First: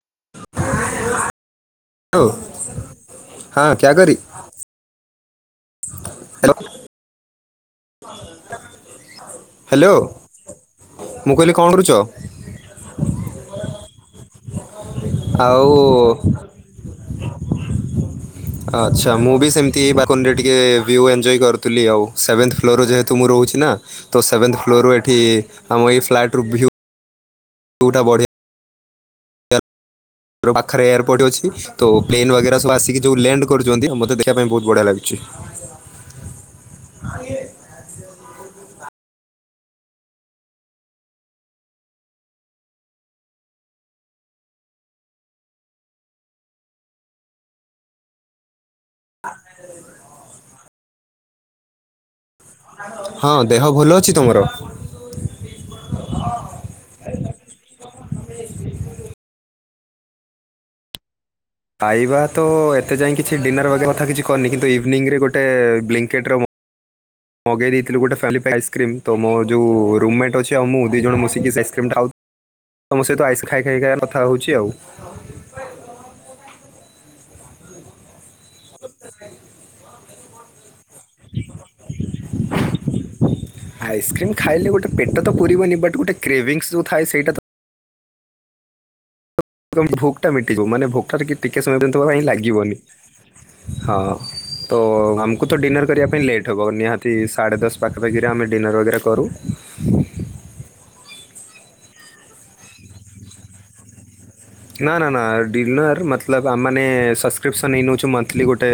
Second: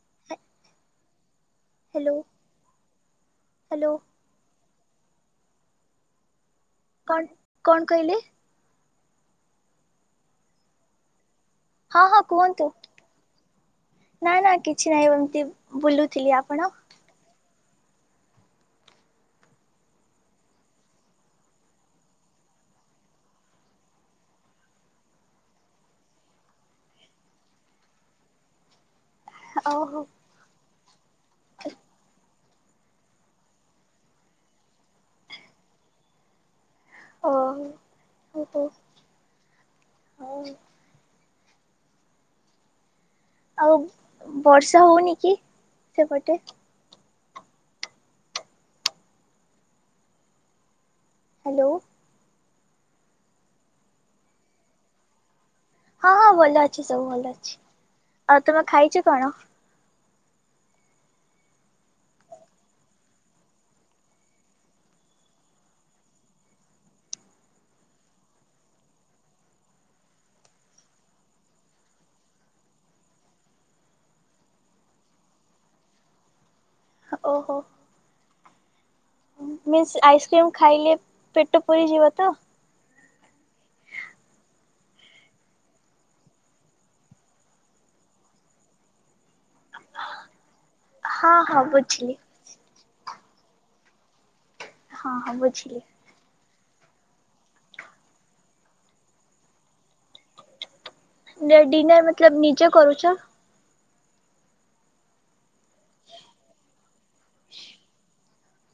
[inaudible] Hello ଲୋ ହଁ hello କ୍ୟା କରି ହାଲୋ। କନ୍ ହେଲୋ ମୁଁ କହିଲି କଣ କରୁଚ୍ ହଁ ହଁ କୁହନ୍ତୁ ନା ନା କିଛି ନାହିଁ ଏମିତି ଆଉ ବୁଲୁଥିଲି, ଆପଣ? ଆଚ୍ଛା ମୁଁ ବି ସେମିତି ବାଲକୁନିରେ ଟିକେ ଭିୟୁ ଏଞ୍ଜୟ୍ କରୁଥିଲି ଆଉ ସେଭେନ୍ଥ ଫ୍ଲୋରରେ ଯେହେତୁ ମୁଁ ରହୁଛି ନା ତ ସେଭନ୍ଥ ଫ୍ଲୋରରୁ ଏଠି ଆମ ଏ ଫ୍ଲାଟରୁ ଭିଉ ଉଟା ବଢିଆ। ଓହୋ। ପାଖରେ ଏୟାରପୋର୍ଟ ଅଛି ତ ପ୍ଲେନ୍ ବଗେରା ସବୁ ଆସିକି ଯୋଉ ଲ୍ୟାଣ୍ଡ କରୁଛନ୍ତି ମତେ ଦେଖିଆ ପାଇଁ ବହୁତ୍ ବଢିଆ ଲାଗୁଛି। ଓହୋ ଓହୋ ଅ। ଆଉ ବର୍ଷା ହଉନି କି ସେପଟେ? [inaudible] ହାଲୋ। ହଁ ଦେହ ଭୁଲ ଅଛି ତମର? ହଁ ହଁ ଭଲ ଅଛି ସବୁ ଭଲ ଅଛି ଆଉ ତୁମେ ଖାଇଛ କଣ? ଖାଇବା ତ ଏତେ ଯାଏ କିଛି ଡିନର ବଗେରା କିଛି କରିନି କିନ୍ତୁ ଇଭିନିଂରେ ଗୋଟେ ବ୍ଲିଁଙ୍କିଟର ମ ମଗେଇ ଦେଇଥିଲୁ ଗୋଟେ ଫ୍ୟାମିଲିପ୍ୟାକ ଆଇସ୍କ୍ରିମ ତ ମୋ ଯୋଉ ରୁମମେଟ ଅଛି ଆଉଁ ମୁଁ ଦି ଜଣ ମିଶିକି ସେ ଆଇସକ୍ରିମ୍ ଖାଉ ତମ ସହିତ ଆଇସ୍ ଖାଇ ଖାଇକା କଥା ହଉଛି ଆଉ। ଓହୋ। ମିନ୍ସ ଆଇସ୍କ୍ରିମ ଖାଇଲେ ପେଟ ପୁରିଯିବ ତ? ଆଇସ୍କ୍ରିମ୍ ଖାଇଲେ ଗୋଟେ ପେଟ ତ ପୁରିବନି ବଟ୍ ଗୋଟେ କ୍ରେଭିଙ୍ଗଶ୍ ଯୋଉ ଥାଏ ସେଇଟା ତ ଭୋକ୍ ଟା ମିଟିଯିବ ମାନେ ଭୋକଟା ହଁ ଟିକ ହଁ ଟିକେ ସମୟ ବୁଝିଲି ପାଇଁ ଲାଗି ଗିବନି ହଁ ତ ହଁ ହଁ ଆମକୁ ତ ବୁଝିଲି ଡିନର କରିଆ ପାଇଁ ଲେଟ୍ ହେବ ନିହାତି ସାଢ଼େ ଦଶ ପାଖାପାଖିରେ ଆମେ ଡିନର୍ ବଗେରା କରୁ। ଡିନର ମତଲବ ନିଜେ କରୁଛ? ନା ନା ନା ଡିଲର ମତଲବ ଆମ୍ ମାନେ ସବସ୍କ୍ରିପସନ୍ ହେଇ ନେଉଛି ମନ୍ଥଲି ଗୋଟେ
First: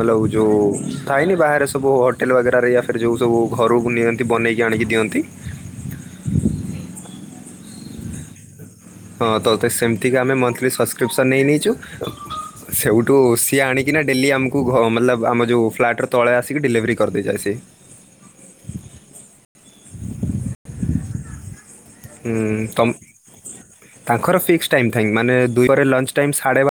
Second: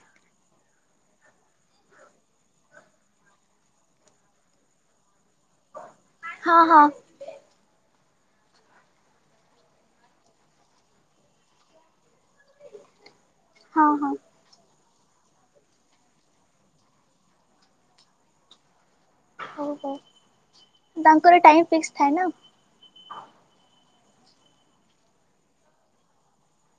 ମଲଉ ଯୋଉ ଥାଏନି ବାହାରେ ସବୁ ହୋଟେଲ୍ ବଗରାରେ ୟା ଫିର୍ ଯେଉଁ ସବୁ ଘରକୁ ନିଅନ୍ତି ବନେଇକି ଆଣିକି ଦିଅନ୍ତି। ହଁ ହଁ। ହଁ ତ ତ ସେମିତିକା ଆମେ ମନ୍ଥଲି ସବସ୍କ୍ରିପସନ୍ ନେଇ ନେଇଛୁ ସେଉଠୁ ସିଏ ହଁ ଆଣିକିନା ହଁ ଡେଲି ଆମକୁ ଘ୍ ମତଲବ ଆମ ଯେଉଁ ଫ୍ଲାଟର ତଳେ ଆସିକି ଡେଲିଭରି କରିଦେଇଯାଏ ସିଏ। ହଉ ହଉ ତାଙ୍କର ଟାଇମ ଫିକ୍ସ ଥାଏ ନା ହୁଁ ତମ୍ ତାଙ୍କର ଫିକ୍ସ ଟାଇମ ଥାଈଙ୍ଗ ମାନେ ଦୁଇପହରେ ଲଞ୍ଚ ଟାଇମ ସାଢେ଼ ବାର୍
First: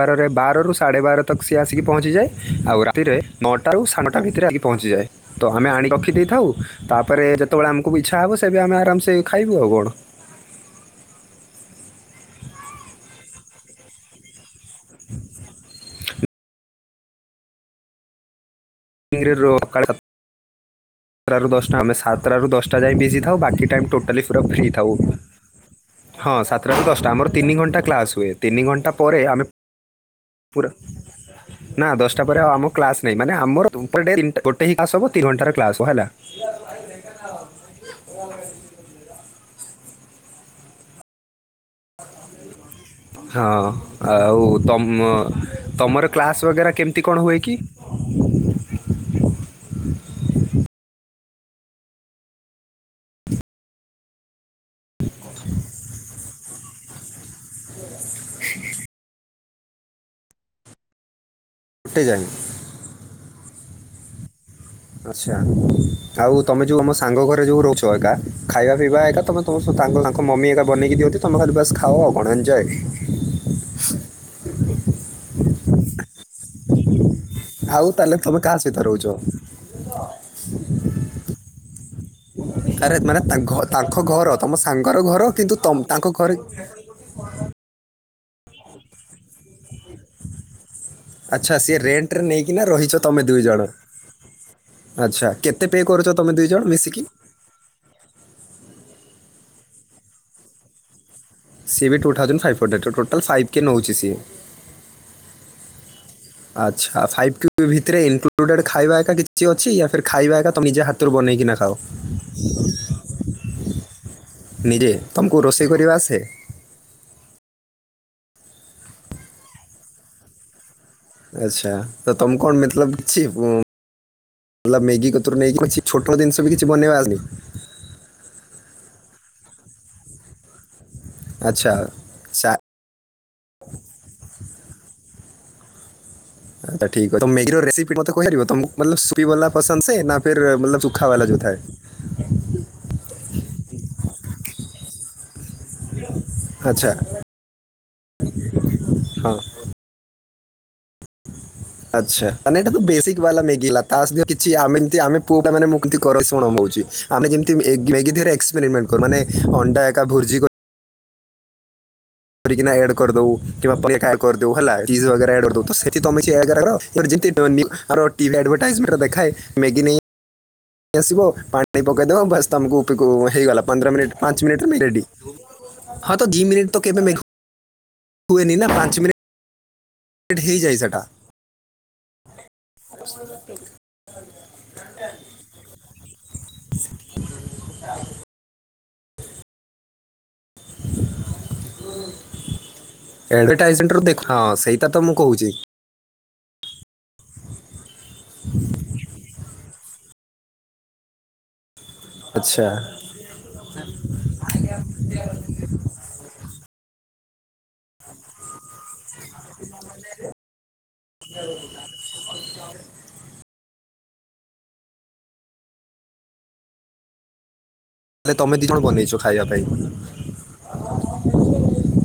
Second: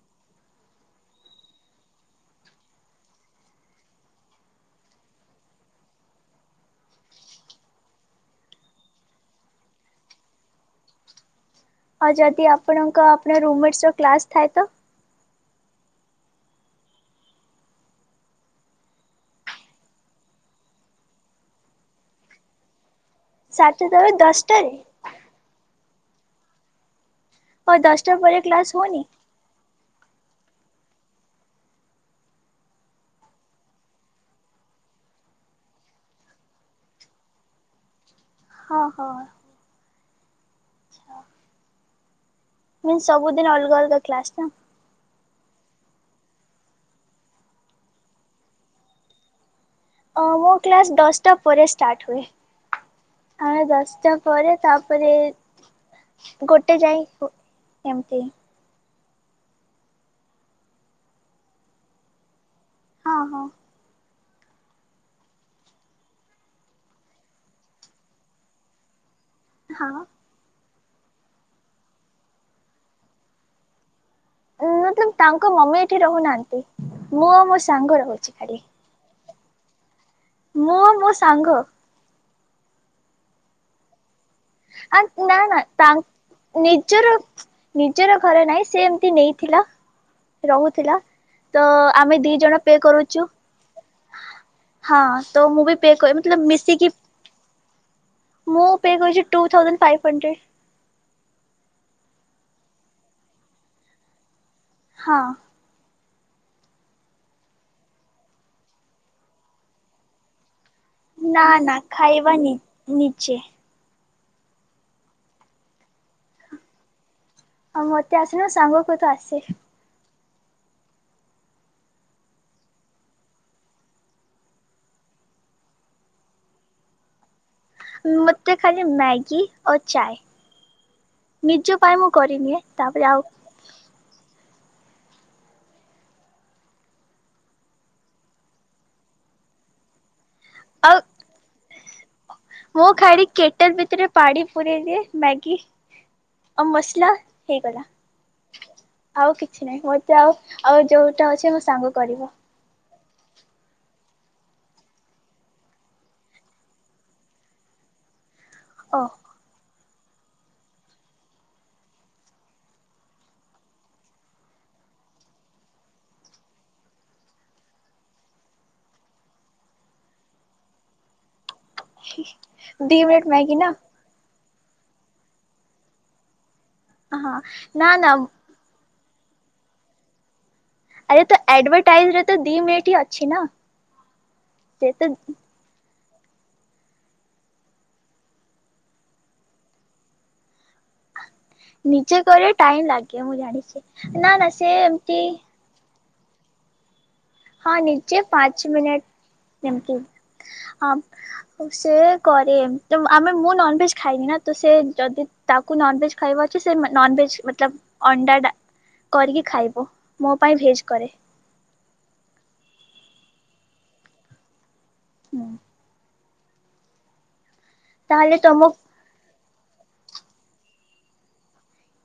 ବାରରେ ବାରରୁ ସାଢ଼େ ବାର ତକ ସିଏ ଆସିକି ପହଞ୍ଚିଯାଏ। ଆଉ ରାତିରେ ନଅଟାରୁ ସାଢେ଼ ନଅଟା ଭିତରେ ଆସିକି ପହଞ୍ଚିଯାଏ। ତ ଆମେ ଆଣିକି ରଖିଦେଇଥାଉ। ତାପରେ ଯେତେବେଳେ ଆମକୁ ବି ଇଚ୍ଛା ହେବ ସେବେ ଆମେ ଆରାମସେ ଖାଇବୁ ଆଉ କଣ? ଆଉ ଯଦି ଆପଣଙ୍କ ଆପଣ ରୁମମେଟର କ୍ଲାସ ଥାଏ ତ। [inaudible] [inaudible] ସାତଟାରୁ ଦଶଟା ଆମେ ସାତଟାରୁ ଦଶଟା ଯାଇ ବିଜି ଥାଉ ବାକି ଟାଇମ୍ ସାତଟାରୁ ଟୋଟାଲି ପୁରା ଫ୍ରି ଦଶଟାରେ ଥାଉ। ହଁ ସାତଟାରୁ ଦଶଟା ଆମର ତିନି ହଉ ଘଣ୍ଟା ଦଶଟା କ୍ଲାସ ହୁଏ ପରେ ତିନି କ୍ଲାସ୍ ଘଣ୍ଟା ହଉନି ପରେ ଆମେ ପୁରା। ନା ଦଶଟା ପରେ ଆଉ ଆମ କ୍ଲାସ ନହିଁ ମାନେ [unintelligible] ଗୋଟେ କ୍ଲାସ ହବ ତିନି ଘଣ୍ଟାର କ୍ଲାସ ହେଲା। [inaudible] ହଁ ହଁ। ହଁ ସବୁଦିନ ଅଲଗା ଅଲଗା କ୍ଲାସ ଆଉ ନା। ତମ ତମର କ୍ଲାସ୍ ବଗେରା କେମିତି କଣ ହୁଏ କି? ଓ ମୋ କ୍ଲାସ ଦଶଟା ପରେ ଷ୍ଟାର୍ଟ ହୁଏ। ଆମେ ଦଶଟା ପରେ ତାପରେ ଗୋଟେ ଯାଏଁ ଓ ଏମିତି ଗୁଟେ ଯାଏଁ। ହଁ ହଁ। ଆଚ୍ଛା ଆଉ ତୁମେ ଯେଉ ଆମ ସାଙ୍ଗ ଘରେ ଯେଉ ରହୁଛ ଏକା ଖାଇବା ପିଇବା ଏକା‌ ତମ ତମ ସହ ହଁ ତାଙ୍କ ମମି ଏକା ବନେଇକି ଦିଅନ୍ତି ତମ ଖାଲି ବାସ୍ ଖାଅ ଆଉ କଣ ଏଞୟେ। [unintelligible] ତାଙ୍କ ମମି ଏଇଠି ରହୁନାହାନ୍ତି। ମୁଁ ମୋ ଆଉ ସାଙ୍ଗ ତାହେଲେ ରହୁଛି ତମେ ଖାଲି କାହା ସହିତ ରହୁଚ? ମୁଁ ଓ ମୋ ସାଙ୍ଗ। ଆରେ ମାନେ ତା ଘ ତାଙ୍ଖ ଘର ତମ ଆ ସାଙ୍ଗର ଘର ନା ନା କିନ୍ତୁ ତମ୍ ତା ତାଙ୍କ ଘରେ ନିଜର ନିଜର ଘର ନାହିଁ ସେ ଏମତି ନେଇଥିଲା ରହୁଥିଲା। ଆଚ୍ଛା ତ ସିଏ ଆମେ ରେଣ୍ଟରେ ଦି ଜଣ ନେଇକିନା ପେ ରହିଛ ତମେ କରୁଚୁ। ଦୁଇ ଜଣ ହଁ ଆଚ୍ଛା ତ କେତେ ମୁଁ ବି ପେ କରୁଛ ତମେ କରିବି ଦୁଇ ଜଣ ମିଶିକି ମୁଁ ପେ କରୁଚି ଟୁ ଥାଉଜେଣ୍ଡ ଫାଇପ ହଣ୍ଡ୍ରେଡ୍। ସିଏ ବି ଟୁ ଥାଉଜେଣ୍ଡ ଫାଇଭ ହଣ୍ଡ୍ରେଡ଼ ତ ଟୋଟାଲ୍ ଫାଇଭ୍ କେ ନେଉଚି ସିଏ। ହଁ। ଆଚ୍ଛା [unintelligible] ଭିତରେ ଇନକ୍ଲୁଡେଡ୍ ଖାଇବା ଏକା କିଛି ଅଛି ଖାଇବା ଏକା ନିଜେ ହାତ୍ ତରୁ ନା ବନେଇକିନା ଖାଅ। ନା ଖାଇବା ନି ନିଜେ ନିରେ ତମକୁ ରୋଷେଇ କରିବା ଆସେ? ଆଉ ମତେ ଅସନା ସାଙ୍ଗକୁ କିନ୍ତୁ ଆସେ। ଆଚ୍ଛା ତ ତମକୁ କଣ ମତଲବ କିଛି [unintelligible] [unintelligible] ମେଗି କତରୁ ନେଇକି କିଛି ଛୋଟ ମୋଟ ଜିନିଷ ବି କିଛି ବନେଇବା ଆସେନି? ମୋତେ ଖାଲି ମ୍ୟାଗୀ ଓ ଚାଏ ଆଚ୍ଛା ନିଜ ପାଇଁ ମୁଁ ଚା- କରିନିଏ ତାପରେ ଆଉ ତ ଠିକ୍ ମେଗିର ରେସିପି ମତେ କହିପାରିବ ତମକୁ ମତଲବ ସୁପି ବାଲା ପସନ୍ଦ ସେ ନା ଫେର ମତଲବ ଆଉ ସୁୁଖା ବାଲା ଯଉଥାଏ। ମୁଁ ଖାଲି କେଟଲ ଭିତରେ ପାଣି ପୁରେଇଦିଏ ମ୍ୟାଗି ଆଉ ଆଚ୍ଛା ମସଲା ହେଇଗଲା ହଁ ଆଉ କିଛି କିଛି ନାହିଁ ମତେ ଆଉ ଆଉ ଯୋଉଟା ଅଛି ଯେ ଆଚ୍ଛା‌। ମାନେ ଏଇଟା ତ ବେସିକ ବାଲା ମେଗି ହେଲା ତା ସହିତ କିଛି ଆମେ [unintelligible] ଆମେ ପୁଅ ପିଲା ମାନେ [unintelligible] କର ଶୁଣ ମୁଁ ହଉଚି। ଆମେ ଯେମତି ଏଗ୍ ମେଗି ଦିହରେ ଏକ୍ସପେରିମେଣ୍ଟ କରୁ ଓ ମାନେ ଅଣ୍ଡା ଏକା ଭୃଜି କର୍ ରିକାନା ଆଡ୍ କରଦବୁ‌ କିମ୍ବା ପନିର୍ [unintelligible] ହେଲା ଚିଜ୍ ବଗେରାଆଡ୍‌ କରଦବୁ ତ ସେଥି ତମେ [unintelligible] [unintelligible] [unintelligible] ଆର ଟିଭି ଆଡଭର୍ଟାଇଜମେଟ ଦେଖାଏ ମେଗି ନେଇ ଆସିବ ପାଣି ପକେଇଦବ ବାସ୍ ତମକୁ ଦି ଉପିକୁ ମିନିଟ୍ ମ୍ୟାଗି ହେଇଗଲା ନା ପନ୍ଦର ମିନିଟ୍ ପାଞ୍ଚ ମିନିଟରେ ମେ ରେଡ଼ି ହଁ ଦି ମିନିଟ୍ କେବେ ମେଘ ହଁ ନା ନା ହୁଏନି ନା ପାଞ୍ଚ ମିନିଟ୍ [unintelligible] ହେଇଯାଏ ସେଟା। [unintelligible] ତ ଆଡଭାଟାଇଜରେ ତ ଦି ମିନିଟ୍ ଅଛି ନା। ନିଜେ କରେ ଟାଇମ୍ ଲାଗେ ମୁଁ ଆଡଭର୍ଟାଇଜମେଣ୍ଟରୁ ଦେଖ ଜାଣିଚି ନା ହଁ ନା ସେ ସେଇଟା ତ ମୁଁ ଏମତି କହୁଛି ହଁ ନିଜେ ପାଞ୍ଚ୍ ମିନିଟ୍ ଏମ୍ତି ହଁ ସେ କରେ ଆଚ୍ଛା ଏମ୍ତି ମା ଆମେ ମୁଁ ନନଭେଜ୍ ଖାଇନି ନା ତ ସେ ଯଦି ତାକୁ ନନଭେଜ୍ ଖାଇବ ଅଛି ସେ ମାନ୍ ନନଭେଜ୍ ମତଲବ ଅଣ୍ଡାଟା କରିକି ଖାଇବ ମୋ ପାଇଁ ଭେଜ୍ କରେ। ହୁଁ। ଆରେ ତାହେଲେ ତମେ ତମ ଦି ଜଣ ବନେଇଚ ଖାଇବା ପାଇଁ?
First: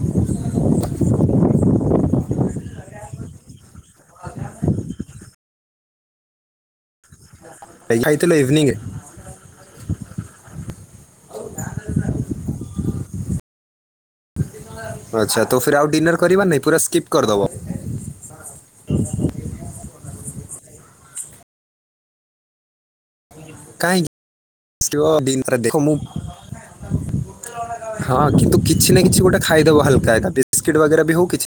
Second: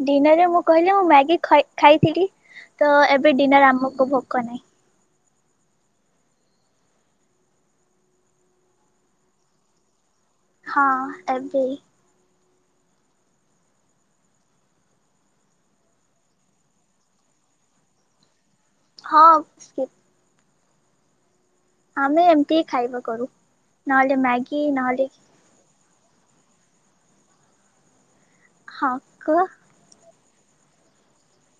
ଡିନରରେ ମୁଁ କହିଲି ମୁଁ ମ୍ୟାଗି ଖ ଖାଇଥିଲି ତ ଏବେ ଡିନର ଆମକୁ ଭୋକ ନାଇ। ଇ ଖାଇଥିଲ ଇଭିନିଙ୍ଗ ଏ। ହଁ ଏବେ। ଆଚ୍ଛା ତ ଫିର୍ ଆଉ ଡିନର କରିବା ନାଇଁ ପୁରା ସ୍କିପ୍ କରିଦବ? ହଁ ସ୍କିପ୍। ଆମେ ଏମତି ଖାଇବା କରୁ। ନହେଲେ ମ୍ୟାଗି କାଇଁକି ନହେଲେ ଷ୍ଟୁଅ ବିନ ଆରେ ଦେଖ ମୁଁ ହଁ କିନ୍ତୁ ହଁ କିଛି ନା କିଛି କୁହ ଗୋଟେ ଖାଇଦବ ହାଲକା ଏକା ବିସ୍କିଟ୍ ବଗେରା ବି ହଉ କିଛି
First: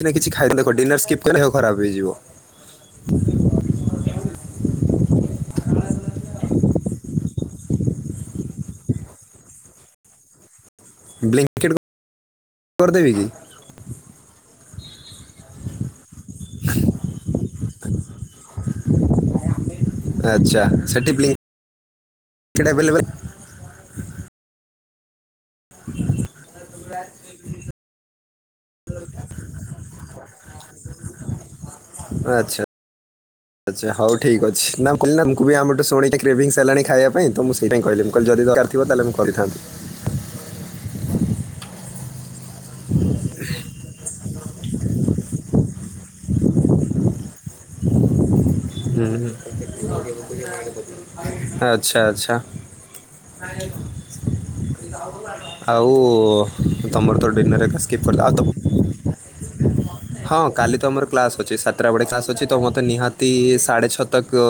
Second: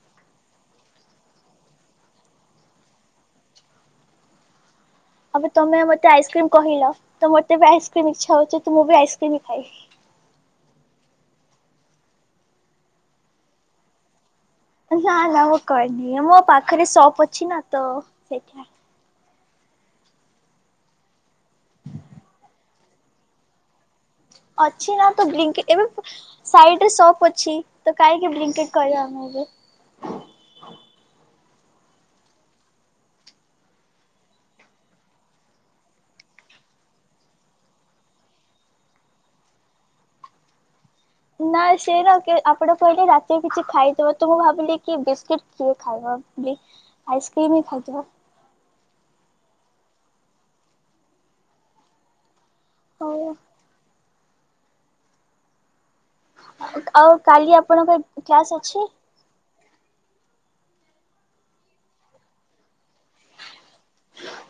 କି ନା କିଛି ଖାଇଦ ଦେଖ ଡିନର ସ୍କିପ୍ କଲେ ଦେହ ଖରାପ ହେଇଯିବ। ଆବେ ତମେ ମତେ ଆଇସ୍କ୍ରିମ କହିଲ ତ ମତେ ବି ଆଇସ୍କ୍ରିମ ଇଚ୍ଛା ହଉଚି ତ ମୁଁ ବି ଆଇସ୍କ୍ରିମ ଖାଇବି। ବ୍ଲିଙ୍କିଟ କରଦେବି କି? ନା ନା ମୁଁ କରିନିଏ ମୋ ପାଖରେ ସପ୍ ଅଛି ନା ତ ସେଇଥିପାଇଁ। ଆଚ୍ଛା ସେଠି ବ୍ଲି ସେଟା ଅଭଲେବେଲେ ଅଛି ନା ତ ବ୍ଲିଙ୍କି ଏବେ ପା ସାଇଡ ରେ ସପ୍ ଅଛି ତ କାଇଁକି ବ୍ଲୀଙ୍କିଟ କରିବା ଆମେ ଏବେ। ଆଚ୍ଛା। ଆଚ୍ଛା ହଉ ଠିକ୍ ଅଛି ନା କହିଲ ନା ମୁଁ ବି ଆମକୁ ଶୁଣିକି କ୍ରେଭିଂସ ହେଲାଣି ଖାଇବା ପାଇଁ ତ ମୁଁ ସେଇ ପାଇଁ କଇଲି କହିଲି ଯଦି ଦରକାର୍ ଥିବ ତାହଲେ ମୁଁ କରିଥାନ୍ତି। ନା ସେରା କେ ଆପଣ କହିଲେ ରାତିରେ କିଛି ଖାଇଥିବ ତ ମୁଁ ଭାବିଲି କି ବିସ୍କୁିଟ୍ କିଏ ଖାଇବ ଏବେ ଆଇସ୍କ୍ରିମ ହିଁ ଖାଇଦେବା। ହୁଁ ହୁଁ ଆଚ୍ଛା ଆଚ୍ଛା। ହଉ। ଆଉ। ଓ ଆଉ ତମର ତ କାଲି ଡିନରେ ଏକା ଆପଣଙ୍କ ସ୍କିପ କରିଲ ଆଉ ତ କ୍ଲାସ୍ ଅଛି ହଁ କାଲି ତ ମୋର କ୍ଲାସ ଅଛି ସାତଟା ବେଳେ କ୍ଲାସ ଅଛି ତ ମତେ ନିହାତି ଇସ୍ ସାଢ଼େ ଛଅ ତକ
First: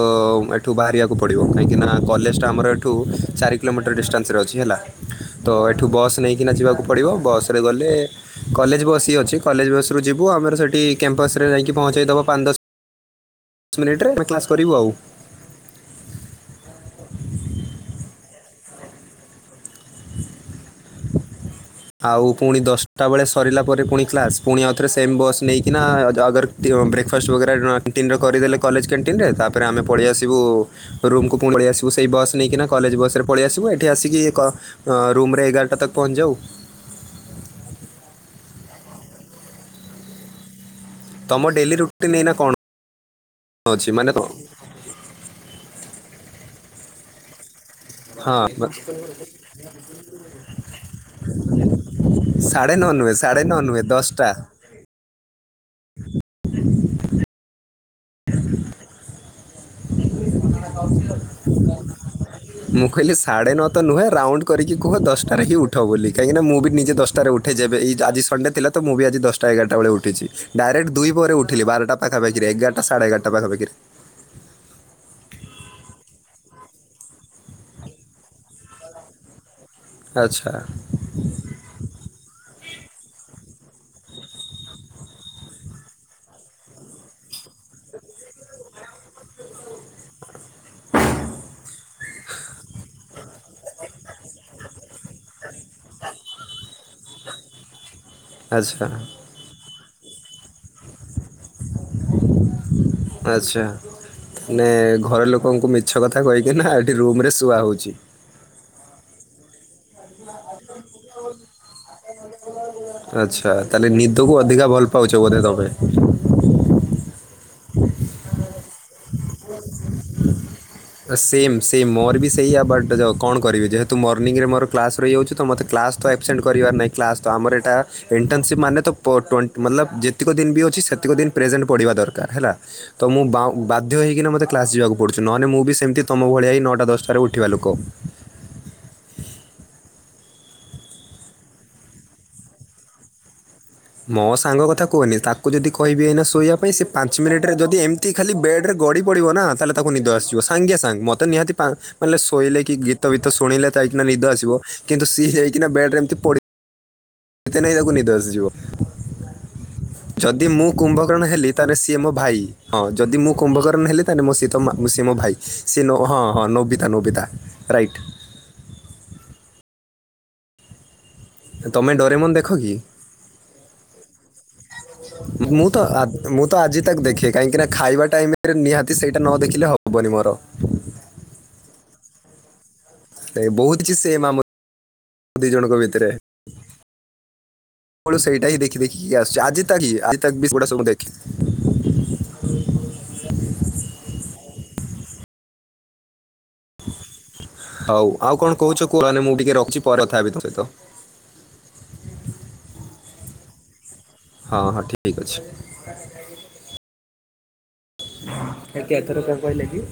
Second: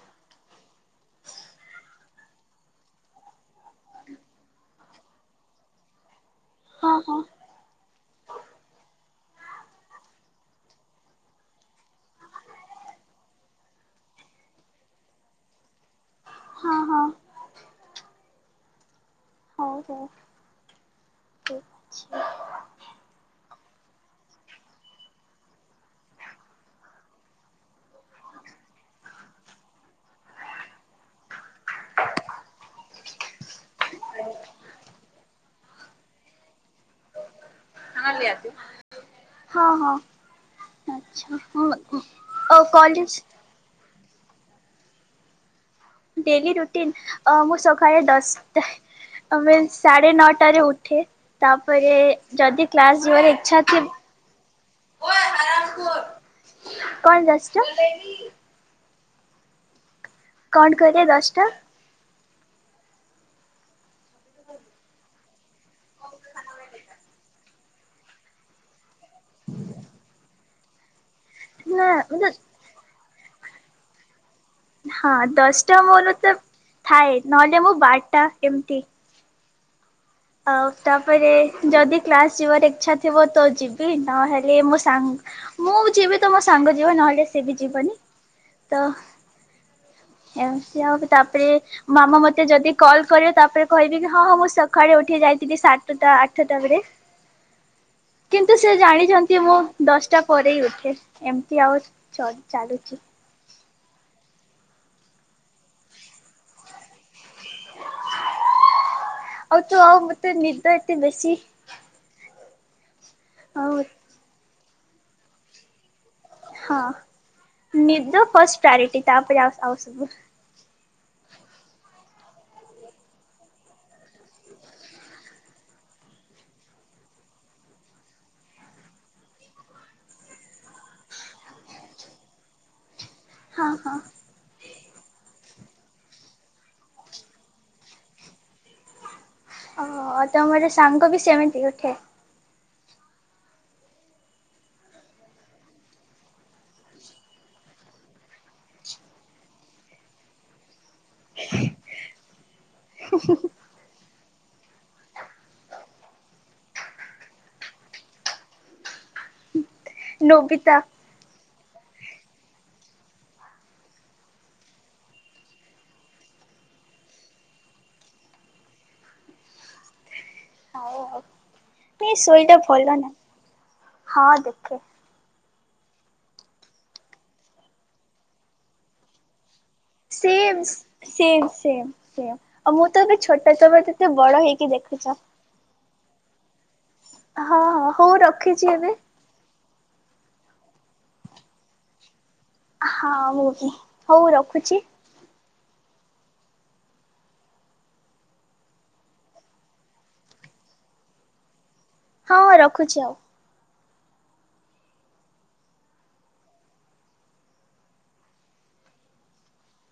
ଏଠୁ ବାହାରିଆକୁ ପଡ଼ିବ କାହିଁକିନା କଲେଜଟା ଆମର ଏଠୁ ଚାରି କିଲୋମିଟର ଡିଷ୍ଟାନ୍ସରେ ଅଛି ହେଲା ତ ଏଠୁ ବସ୍ ନେଇକିନା ଯିବାକୁ ହଁ ପଡ଼ିବ ହଁ ବସ୍ ରେ ଗଲେ କଲେଜ ବସ ବି ଅଛି। କଲେଜ ବସ ରୁ ଯିବୁ ଆମର ସେଇଠି କ୍ୟାମ୍ପସରେ ଯାଇକି ପହଞ୍ଚେଇଦବ ପାଞ୍ଚ ଦଶ ମିନିଟ ରେ ଆମେ କ୍ଲାସ୍ କରିବୁ ଆଉ। ହଁ ହଁ। ହଉ ହଉ ଟିକ ଆଉ ପୁଣି ଦଶଟା ବେଳେ ସରିଲା ପରେ ପୁଣି କ୍ଲାସ୍ ପୁଣି ଆଉଥରେ ସେମ୍ ବସ୍ ନେଇକିନା ଜା ଅଗର ଟିୟୁଁ ବ୍ରେକ୍ ଫାଷ୍ଟ ବଗେରା କ୍ୟାଣ୍ଟିନ୍ ରେ କରିଦେଲେ କଲେଜ୍ କ୍ୟାଣ୍ଟିନ୍ ରେ ତାପରେ ଆମେ ପଳିଆସିବୁ। ରୁମ୍କୁ ପୁଣି ପଳିଆସିବୁ ସେଇ ବସ୍ ନେଇକିନା କଲେଜ ବସରେ ପଳିଆସିବୁ ଏଠି ଆସିକି କ ରୁମ୍ରରେ ଏଗାରଟା ତକ ପହଞ୍ଚିଯାଉ। ହଁ ହଁ। ଆଚ୍ଛା ତମ ହଉ ଡେଲି କ ରୁଟିନ୍ ଏଇନା କ'ଣ ଆଉ କଲେଜ ଅଛି ମାନେ କଣ? ଡେଲି ରୁଟିନ୍ ଅ ମୁଁ ସ ଖାଳେ ହଁ ଦଶଟା ଆ ମୀନ୍ସ ସାଢେ ନଅଟାରେ ଉଠେ ତାପରେ ଯଦି ସାଢ଼େ ନଅ କ୍ଲାସ ନୁହେଁ ଯିବାର ସାଢ଼େ ନଅ ଇଚ୍ଛା ନୁହେଁ ଥିବ ଦଶଟା [unintelligible] କଣ କହିଲେ ଦଶଟା? ମୁଁ କହିଲି ସାଢେ ନଅ ତ ନୁହେଁ ରାଉଣ୍ଡ କରିକି କୁହ ଦଶଟାରେ ହିଁ ଉଠ ବୋଲି କାହିଁକିନା ମୁଁ ବି ନିଜେ ଦଶ ଟାରେ ଉଠେ ଯେବେ ଏଇ ଆଜି ସଣ୍ଡେ ଥିଲା ତ ମୁଁ ବି ଆଜି ଦଶଟା ଏଗାରଟା ବେଳେ ଉଠିଚି। ଡାଇରେକ୍ଟ ଦୁଇପହରେ ଉଠିଲି ବାରଟା ପାଖା ନା ପାଖି ଏଗାରଟା ସାଢେ ଏଗାରଟା ପାଖା ପାଖି ରେ। ହଁ ଦଶଟା ମୋର ତ ଥାଏ ନହେଲେ ମୁଁ ବାରଟା ଏମିତି ଆଚ୍ଛା ଆଉ ତାପରେ ଯଦି କ୍ଲାସ ଯିବାର ଇଚ୍ଛା ଥିବ ତ ଯିବି ନହେଲେ ମୋ ସାଙ୍ଗ ମୁଁ ଯିବି ତ ମୋ ସାଙ୍ଗ ଯିବ ନହେଲେ ସେ ବି ଯିବନି ତ ଏମିତି ଆଉ ବି ତାପରେ ମାମା ମତେ ଯଦି କଲ୍ କରିବ ତାପରେ କହିବି କି ହଁ ହଁ ମୁଁ ସକାଳେ ଉ ଠି ଯାଇଥିଲି ସାତଟା ଆଠଟା ବରେ କିନ୍ତୁ ସେ ଆଚ୍ଛା ଜାଣିଛନ୍ତି କି ମୁଁ ଦଶଟା ପରେ ହି ଉଠେ ଏମିତି ଆଉ ଚାଲୁଛି। ଆଚ୍ଛା ମାନେ ଘର ଲୋକଙ୍କୁ ମିଛ କଥା କହିକିନା ଏଠି ରୁମ୍ରେ ଶୁଆ ହେଉଛି। ଆଉ ତ ଆଉ ମତେ ନିଦ ଏତେ ବେଶୀ। ଆଛା ଆଉ ତାହେଲେ ନିଦକୁ ଅଧିକା ଭଲ ପାଉଛ ବୋଧେ ତମେ। ହଁ ନିଦ ଫଷ୍ଟ ପ୍ରାୟୋରିଟି ତାପରେ ଆଉ ଆଉ ସବୁ। ସେମ୍ ସେମ୍ ମୋର ବି ସେଇଆା ବଟ୍ କଣ କରିବି ଯେହେତୁ ମର୍ଣ୍ଣିଂରେ ମୋର କ୍ଲାସ୍ ରହିଯାଉଛି ତ ମୋତେ କ୍ଲାସ୍। ତ ଆବସେଣ୍ଟ କରିବାର ନାହିଁ କ୍ଲାସ୍ ତ ଆମର ଏଇଟା ଇଣ୍ଟର୍ନସିପ୍ ମାନେ ତ ଟେଣ୍ ମତଲବ ଯେତିକ ଦିନ ବି ଅଛି ସେତିକ ଦିନ ପ୍ରେଜେଣ୍ଟ ପଡ଼ିବା ଦରକାର ହେଲା। ତ ମୁଁ ହଁ ବାଧ୍ୟ ହଁ ହୋଇକି ମୋତେ କ୍ଲାସ୍ ଯିବାକୁ ପଡ଼ୁଛି ନହେଲେ ମୁଁ ବି ସେମିତି ତମ ଭଳିଆ ହେ ନଅଟା ଦଶଟାରେ ଉଠିବା ଲୋକ। ଓଉ ତ ମୋର ସାଙ୍ଗ ବି ସେମିତି ଉଠେ। ମୋ ସାଙ୍ଗ କଥା କୁହନି ତାକୁ ଯଦି କହିବି ଏଇନା ଶୋଇବା ପାଇଁ ସେ ପାଞ୍ଚ ମିନିଟରେ ଯଦି ଏମତି ତି ଖାଲି ବେଡ଼୍ରେ ଗଡ଼ି ପଡ଼ିବ ନା ତାହେଲେ ତାକୁ ନିଦ ଆସିବ ସାଙ୍ଗେ ସାଙ୍ଗେ ମୋତେ ନିହାତି ମାନେ ଶୋଇଲେ କି ଗୀତ ଫିତ ଶୁଣିଲେ କାଇକିନା ନିଦ ଆସିବ କିନ୍ତୁ ସିଏ ଯାଇକିନା ବେଡ ରେମତି ପ ତାକୁ ନିଦ ଆସିଯିବ ଯଦି ମୁଁ ନୋବିତା କୁମ୍ଭ କ ଣ ହେଲି ତ ସିଏ ମୋ ଭାଇ ହଁ ଯଦି ମୁଁ କୁମ୍ଭକର୍ଣ ହେଲି ତାେ ମୋ ସ ସିଏ ମୋ ଭାଇ। ସେ ନ ହଁ ହଁ ନୋବିତା ନୋବିତା ରାଇଟ। ତମେ ଏ ଡୋରେମନ୍ ଦେଖ ଶୋଇଟା କି ଭଲ ନା ହଁ ଦେଖେ ମୁଁ ତ ମୁଁ ତ ଆଜି ତାକୁ ଦେଖେ କାହିଁକି ନା ଖାଇବା ଟାଇମରେ ନିହାତି ସେଇଟା ନ ଦେଖିଲେ ହବ ସେମ୍ ସେମ୍ ସେମ୍ ସେମ୍ ଆଉ ମୁଁ ତ ଏବେ ଏ ଛୋଟ ବହୁତ ସବ କିଛି ତତେ ସେମ୍ ଆମ ବଡ ହେଇକି ଦେଖୁଛ। ଦି ଜଣଙ୍କ ହଁ ହଁ ହଉ ଭିତରେକେବଳ ସେଇଟା ହିଁ ରଖିଛି ଦେଖି ଏବେ। ଦେଖିକି ଆସ ଆଜି ତାକି ଆଜି ତାକି ବି ସେଗୁଡା ସବୁ ଦେଖେ ହଁ ମୁଁ କି ହଉ ରଖୁଛି। ହଉ ଆଉ କଣ କହୁଛ କୁହ। ନହେନେ ମୁଁ ଟିକେ ରଖିଛି ପରେକଥା ହେବି ତୋ ସହିତ। ହଁ ହଁ ରଖୁଛି ଆଉ। ହଁ ହଁ ଠିକ ଅଛି। ହଁ ଏଥର ସବୁ କହିଲେକି